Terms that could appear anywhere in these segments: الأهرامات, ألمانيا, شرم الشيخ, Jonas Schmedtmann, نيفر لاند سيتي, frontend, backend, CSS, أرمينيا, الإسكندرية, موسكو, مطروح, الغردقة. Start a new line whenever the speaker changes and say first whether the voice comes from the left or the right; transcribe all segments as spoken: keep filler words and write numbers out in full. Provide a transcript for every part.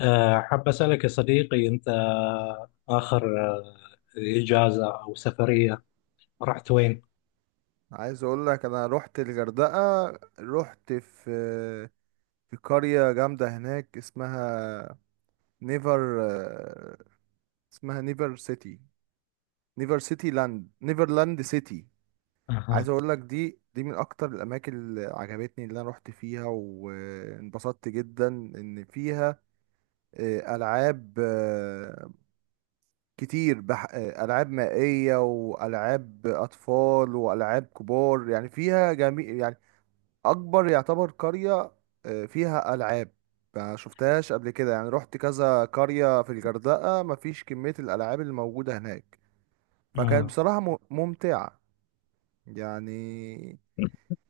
left: آه، حاب أسألك يا صديقي، أنت آخر آه، إجازة أو سفرية رحت وين؟
right: عايز اقول لك انا رحت الغردقة. رحت في في قرية جامدة هناك اسمها نيفر، اسمها نيفر سيتي، نيفر سيتي لاند، نيفرلاند سيتي.
left: أها.
right: عايز اقول لك دي دي من اكتر الاماكن اللي عجبتني، اللي انا رحت فيها وانبسطت جدا ان فيها آه، العاب آه، كتير بح... آه، العاب مائية، والعاب اطفال، والعاب كبار، يعني فيها جميع، يعني اكبر يعتبر قرية آه، فيها العاب ما شفتهاش قبل كده. يعني رحت كذا قرية في الغردقة، مفيش كمية الالعاب اللي موجودة هناك. فكانت
left: آه.
right: بصراحة م- ممتعة. يعني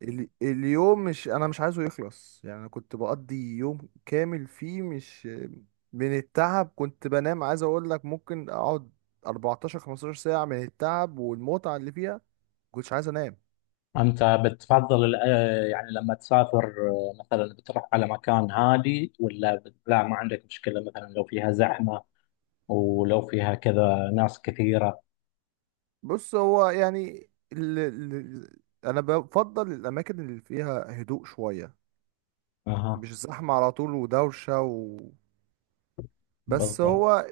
right: ال- اليوم، مش انا مش عايزه يخلص، يعني أنا كنت بقضي يوم كامل فيه مش من التعب. كنت بنام، عايز اقول لك ممكن اقعد اربعتاشر خمسة عشر ساعة من التعب والمتعة اللي فيها. كنتش عايز انام.
left: أنت بتفضل الأ- يعني لما تسافر، آه، مثلا بتروح على مكان هادي ولا بت- لا، ما عندك مشكلة مثلا لو فيها زحمة ولو فيها كذا ناس كثيرة؟
right: بص هو يعني ال... ال... انا بفضل الاماكن اللي فيها هدوء شويه،
left: أها.
right: مش زحمه على طول ودوشه و... بس
left: بالضبط.
right: هو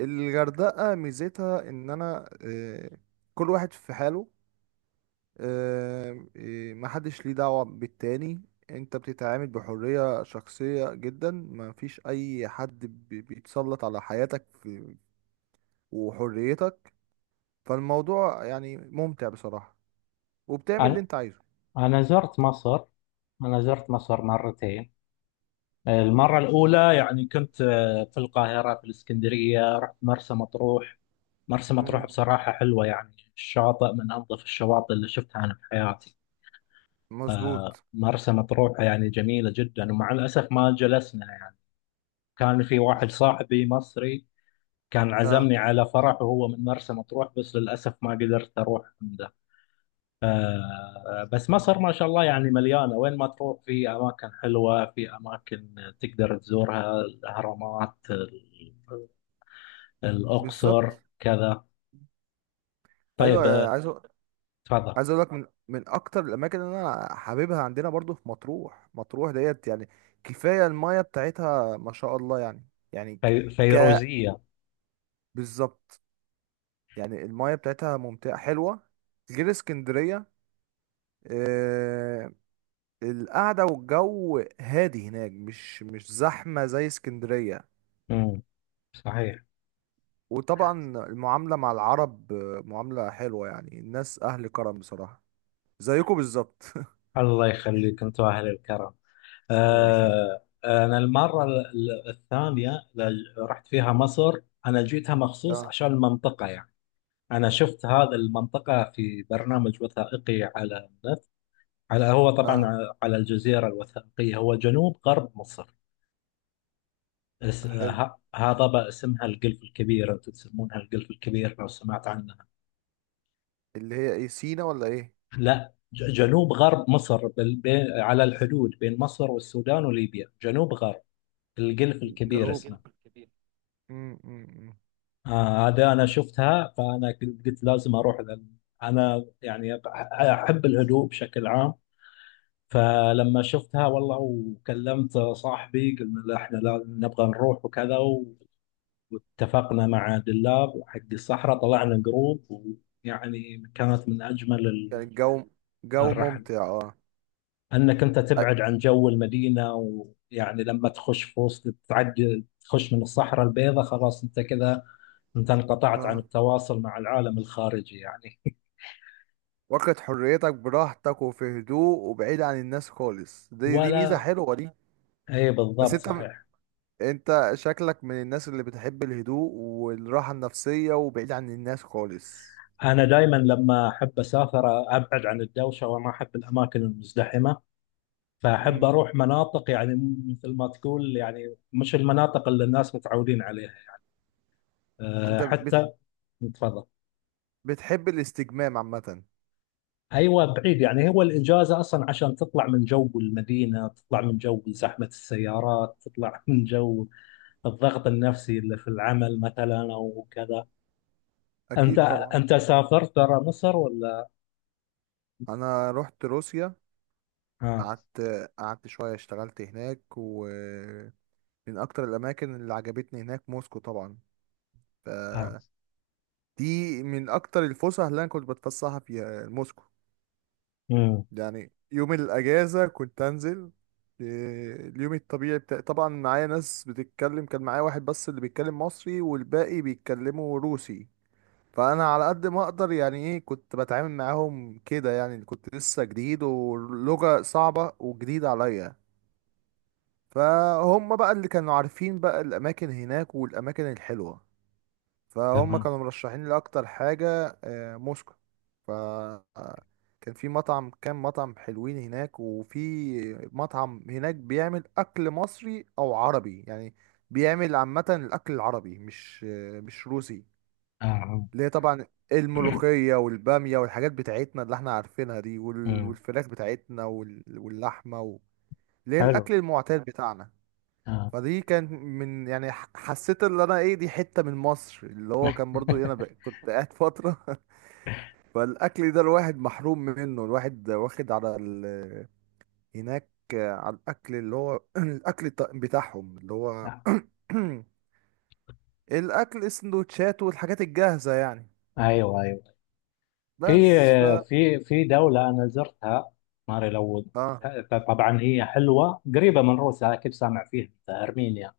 right: الغردقه ميزتها ان انا آه، كل واحد في حاله، آه، آه، محدش ليه دعوه بالتاني. انت بتتعامل بحريه شخصيه جدا، مفيش اي حد بي- بيتسلط على حياتك في... وحريتك. فالموضوع يعني ممتع بصراحه، وبتعمل اللي
left: أنا
right: انت عايزه.
left: أنا زرت مصر، أنا زرت مصر مرتين. المرة الأولى يعني كنت آه، في القاهرة، في الإسكندرية، رحت مرسى مطروح. مرسى مطروح
right: مم.
left: بصراحة حلوة يعني، الشاطئ من أنظف الشواطئ اللي شفتها أنا في حياتي. آه،
right: مظبوط.
left: مرسى مطروح يعني جميلة جدا، ومع الأسف ما جلسنا يعني. كان في واحد صاحبي مصري، كان
right: اه،
left: عزمني على فرح وهو من مرسى مطروح، بس للأسف ما قدرت أروح عنده. آه، بس مصر ما شاء الله يعني مليانة، وين ما تروح في أماكن حلوة، في أماكن تقدر تزورها، الأهرامات، ال- الأقصر،
right: بالظبط.
left: كذا. طيب،
right: ايوه،
left: آه،
right: عايز أ-
left: تفضل.
right: عايز اقول لك من من اكتر الاماكن اللي انا حاببها عندنا برضو في مطروح. مطروح ديت يعني كفايه المايه بتاعتها ما شاء الله يعني. يعني ك
left: في-
right: ك-
left: فيروزية.
right: بالظبط. يعني المايه بتاعتها ممتعه حلوه، غير اسكندريه. آه القعده والجو هادي هناك، مش مش زحمه زي اسكندريه.
left: صحيح.
right: وطبعا المعامله مع العرب آه، معامله حلوه، يعني الناس اهل كرم بصراحه، زيكم بالظبط.
left: الله يخليك، انتم اهل الكرم.
right: الله يخليك.
left: آه، انا المره ال- ال- الثانيه ل- رحت فيها مصر، انا جيتها مخصوص
right: اه،
left: عشان المنطقه يعني. انا شفت هذا المنطقه في برنامج وثائقي على النت، على هو طبعا
right: اه،
left: على الجزيره الوثائقيه. هو جنوب غرب مصر، اس-
right: حلو.
left: ه- هذا بقى اسمها القلف الكبير، انتم تسمونها القلف الكبير، لو سمعت عنها.
right: اللي هي ايه، سينا ولا ايه؟
left: لا، ج- جنوب غرب مصر، بال- بين- على الحدود بين مصر والسودان وليبيا، جنوب غرب، القلف الكبير
right: جنوب
left: اسمه.
right: الجلف الكبير. مم، مم، مم.
left: آه هذا انا شفتها، فانا قلت قلت لازم اروح، لأن انا يعني أب- احب الهدوء بشكل عام. فلما شفتها والله وكلمت صاحبي، قلنا لا احنا لا نبغى نروح وكذا و- واتفقنا مع دلاب حق الصحراء، طلعنا جروب، ويعني كانت من اجمل
right: كان
left: ال-
right: الجو، جو
left: الرحل.
right: ممتع. اه،
left: انك انت
right: أ-
left: تبعد عن جو المدينه، ويعني لما تخش في وسط، تعدي تخش من الصحراء البيضاء، خلاص انت كذا، انت انقطعت عن
right: اه،
left: التواصل مع العالم الخارجي يعني.
right: واخد حريتك براحتك، وفي هدوء وبعيد عن الناس خالص. دي دي ميزة
left: ولا
right: حلوة دي.
left: اي
right: بس
left: بالضبط،
right: انت
left: صحيح.
right: انت شكلك من الناس اللي بتحب الهدوء والراحة النفسية وبعيد عن الناس خالص.
left: انا دائما لما احب اسافر، ابعد عن الدوشه وما احب الاماكن المزدحمه، فاحب
right: امم
left: اروح مناطق يعني، مثل ما تقول يعني، مش المناطق اللي الناس متعودين عليها يعني. أه،
right: انت بت...
left: حتى. تفضل.
right: بتحب الاستجمام عامة.
left: ايوه، بعيد يعني. هو الاجازه اصلا عشان تطلع من جو المدينه، تطلع من جو زحمه السيارات، تطلع من جو الضغط النفسي اللي في العمل مثلا او كذا. أنت
right: اكيد طبعا.
left: أنت سافرت برا مصر ولا؟
right: انا رحت روسيا.
left: اه.
right: قعدت قعدت شوية، اشتغلت هناك. ومن أكتر الأماكن اللي عجبتني هناك موسكو طبعا.
left: اه.
right: فدي من أكتر الفسح اللي أنا كنت بتفسحها فيها موسكو.
left: مم.
right: يعني يوم الأجازة كنت أنزل، إيه، اليوم الطبيعي بتاع، طبعا معايا ناس بتتكلم، كان معايا واحد بس اللي بيتكلم مصري، والباقي بيتكلموا روسي. فأنا على قد ما أقدر يعني إيه كنت بتعامل معاهم كده، يعني كنت لسه جديد، ولغة صعبة وجديدة عليا. فهم بقى اللي كانوا عارفين بقى الأماكن هناك والأماكن الحلوة، فهم
left: تمام.
right: كانوا مرشحين لي أكتر حاجة آه، موسكو. ف آه، كان في مطعم، كام مطعم حلوين هناك، وفي مطعم هناك بيعمل أكل مصري أو عربي، يعني بيعمل عامة الأكل العربي، مش آه، مش روسي.
left: اه. آه.
right: اللي هي طبعا الملوخية والبامية والحاجات بتاعتنا اللي احنا عارفينها دي، وال-
left: أمم،
right: والفراخ بتاعتنا، وال- واللحمة و- اللي هي
left: حلو.
right: الأكل المعتاد بتاعنا.
left: اه.
right: فدي كانت من يعني ح- حسيت اللي انا، ايه، دي حتة من مصر، اللي هو كان برضو ايه، انا ب- كنت قاعد فترة. فالاكل ده الواحد محروم منه، الواحد واخد على ال... هناك على الاكل اللي هو الاكل الط- بتاعهم، اللي هو
left: آه.
right: الاكل السندوتشات والحاجات الجاهزة يعني.
left: ايوه، ايوه. في
right: بس ف
left: في في دولة انا زرتها، ماري لو.
right: اه
left: طبعا هي حلوة، قريبة من روسيا، اكيد سامع فيها أنت، ارمينيا.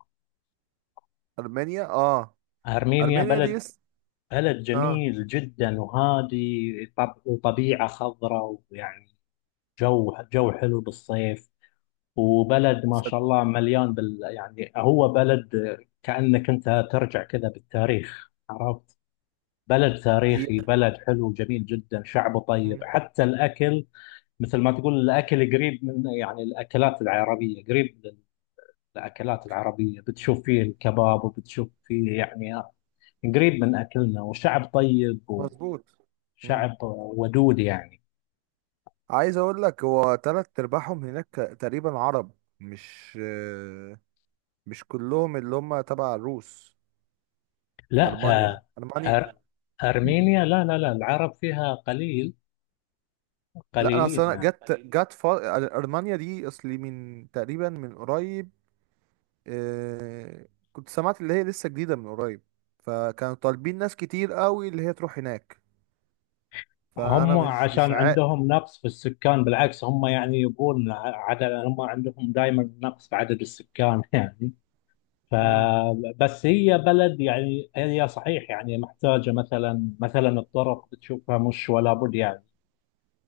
right: ارمينيا، اه،
left: ارمينيا
right: ارمينيا دي
left: بلد،
right: لسه.
left: بلد
right: اه،
left: جميل جدا وهادي، طب وطبيعة خضراء، ويعني جو جو حلو بالصيف، وبلد ما
right: صد-
left: شاء الله مليان بال يعني، هو بلد كأنك أنت ترجع كذا بالتاريخ، عرفت. بلد
right: هي
left: تاريخي، بلد حلو جميل جدا، شعبه طيب،
right: مم.
left: حتى الأكل مثل ما تقول، الأكل قريب من يعني الأكلات العربية، قريب للأكلات العربية، بتشوف فيه الكباب، وبتشوف فيه يعني قريب من أكلنا، وشعب طيب
right: مظبوط.
left: وشعب ودود يعني.
right: عايز اقول لك هو تلات ارباعهم هناك تقريبا عرب، مش مش كلهم اللي هم تبع الروس.
left: لا،
right: المانيا،
left: آه،
right: المانيا.
left: أر- أرمينيا لا لا لا، العرب فيها قليل،
right: لا، انا
left: قليلين
right: اصلا
left: يعني.
right: جت جت ف... المانيا دي اصلي من تقريبا من قريب. آه، كنت سمعت اللي هي لسه جديده من قريب، فكانوا طالبين ناس كتير قوي اللي هي تروح هناك. فانا
left: هم
right: مش مش
left: عشان
right: عا
left: عندهم نقص في السكان، بالعكس هم يعني يبون عدد، هم عندهم دائما نقص في عدد السكان يعني.
right: مم،
left: فبس هي بلد يعني، هي صحيح يعني محتاجة مثلا مثلا الطرق بتشوفها مش ولا بد يعني.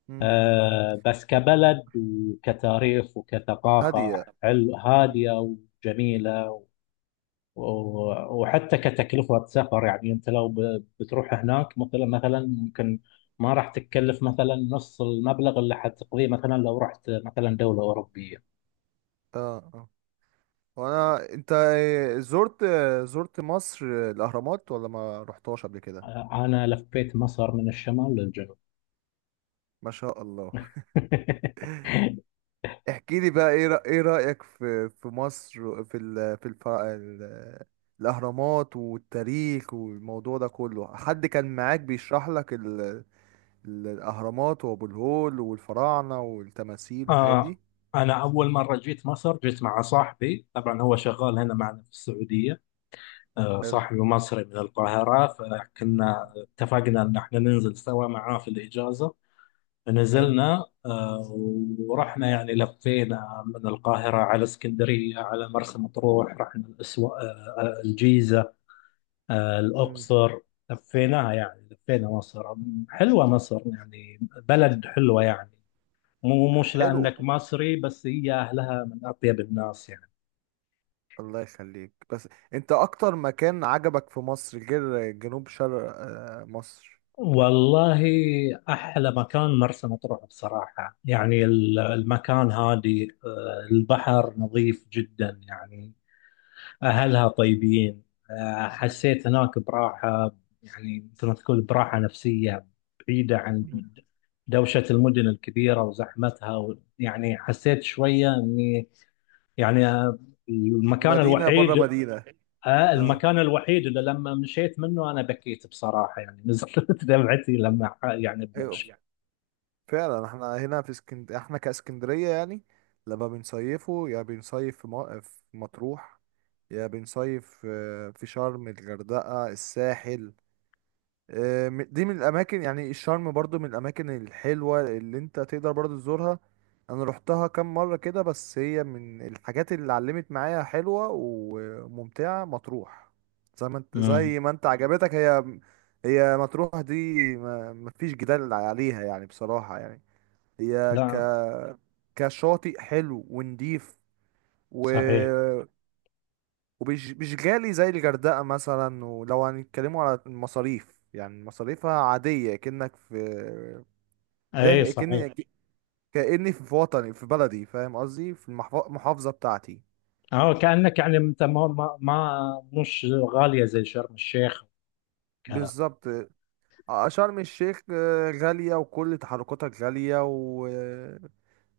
right: مم، مم، مم.
left: آه، بس كبلد وكتاريخ وكثقافة
right: هاديه.
left: حلو،
right: مم.
left: هادية وجميلة. و- وحتى كتكلفة سفر يعني، أنت لو ب- بتروح هناك مثلا مثلا ممكن ما راح تتكلف مثلا نص المبلغ اللي حتقضيه، مثلا لو رحت مثلا دولة أوروبية.
right: اه، آه. وانا انت، إيه، زرت زرت مصر الاهرامات ولا ما رحتهاش قبل كده؟
left: آه، أنا لفيت مصر من الشمال للجنوب.
right: ما شاء الله. احكي لي بقى، ايه رأ- ايه رأيك في في مصر، في ال... في الف... ال... الاهرامات والتاريخ والموضوع ده كله؟ حد كان معاك بيشرح لك ال... ال- الاهرامات وابو الهول والفراعنة والتماثيل والحاجات
left: آه،
right: دي؟
left: أنا أول مرة جيت مصر، جيت مع صاحبي طبعا، هو شغال هنا معنا في السعودية. آه
right: حلو.
left: صاحبي مصري من القاهرة، فكنا اتفقنا أن احنا ننزل سوا معاه في الإجازة.
right: حلو.
left: نزلنا آه، ورحنا يعني، لفينا من القاهرة على اسكندرية على مرسى مطروح، رحنا الأسوا... آه، آه، الجيزة، آه،
right: امم.
left: الأقصر. لفيناها يعني، لفينا مصر. حلوة مصر يعني، بلد حلوة يعني، مو مش
right: حلو.
left: لأنك مصري بس، هي أهلها من أطيب الناس يعني.
right: الله يخليك. بس انت، اكتر مكان عجبك في مصر غير جنوب شرق آه، مصر؟
left: والله أحلى مكان مرسى مطروح بصراحة يعني، ال- المكان هادي، آه، البحر نظيف جدا يعني، أهلها طيبين. آه، حسيت هناك براحة، يعني مثل ما تقول براحة نفسية، بعيدة عن دوشة المدن الكبيرة وزحمتها و- يعني حسيت شوية إني يعني، آه، المكان
right: مدينة بره
left: الوحيد،
right: مدينة.
left: آه،
right: اه.
left: المكان الوحيد اللي لما مشيت منه أنا بكيت بصراحة يعني، نزلت دمعتي لما ح- يعني
right: ايوه،
left: بنمشي.
right: فعلا، احنا هنا في اسكند احنا كاسكندرية يعني. لما بنصيفه، يا بنصيف في م- في مطروح، يا بنصيف آه، في شرم الغردقة الساحل. آه، م- دي من الاماكن، يعني الشرم برضو من الاماكن الحلوه اللي انت تقدر برضو تزورها. انا روحتها كام مره كده، بس هي من الحاجات اللي علمت معايا حلوه وممتعه مطروح. زي ما انت
left: مم.
right: زي ما انت عجبتك. هي، هي مطروح دي ما مفيش جدال عليها يعني بصراحه، يعني هي ك
left: لا.
right: كشاطئ حلو ونضيف،
left: صحيح.
right: ومش مش غالي زي الغردقة مثلا. ولو هنتكلموا على المصاريف، يعني مصاريفها عادية كأنك في،
left: اي
right: ده
left: صحيح.
right: كأني كأني في وطني، في بلدي، فاهم قصدي، في المحف- المحافظة بتاعتي.
left: أو كأنك يعني أنت ما ما ما- مش غالية زي شرم الشيخ.
right: بالظبط. آه، شرم الشيخ آه، غالية، وكل تحركاتها غالية، و آه،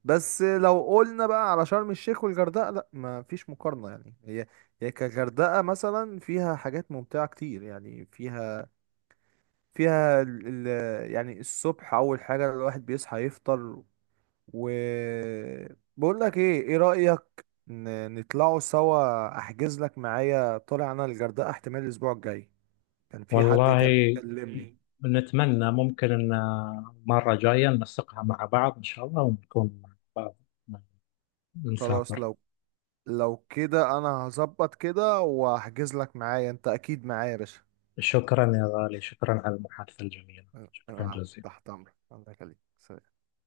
right: بس لو قلنا بقى على شرم الشيخ والغردقة، لا ما فيش مقارنة، يعني هي هي كغردقة مثلا فيها حاجات ممتعة كتير، يعني فيها فيها ال ال يعني الصبح، اول حاجه الواحد بيصحى يفطر. وبقول لك ايه ايه رايك ن- نطلعوا سوا، احجز لك معايا، طالع انا الغردقه احتمال الاسبوع الجاي. كان في حد
left: والله
right: كان مكلمني. اوكي،
left: نتمنى ممكن ان مرة جاية ننسقها مع بعض ان شاء الله، ونكون مع بعض
right: خلاص،
left: نسافر.
right: لو لو كده انا هظبط كده واحجز لك معايا، انت اكيد معايا يا باشا.
left: شكرا يا غالي، شكرا على المحادثة الجميلة،
right: أه،
left: شكرا
right: أه،
left: جزيلا.
right: تحت امرك، الله يخليك.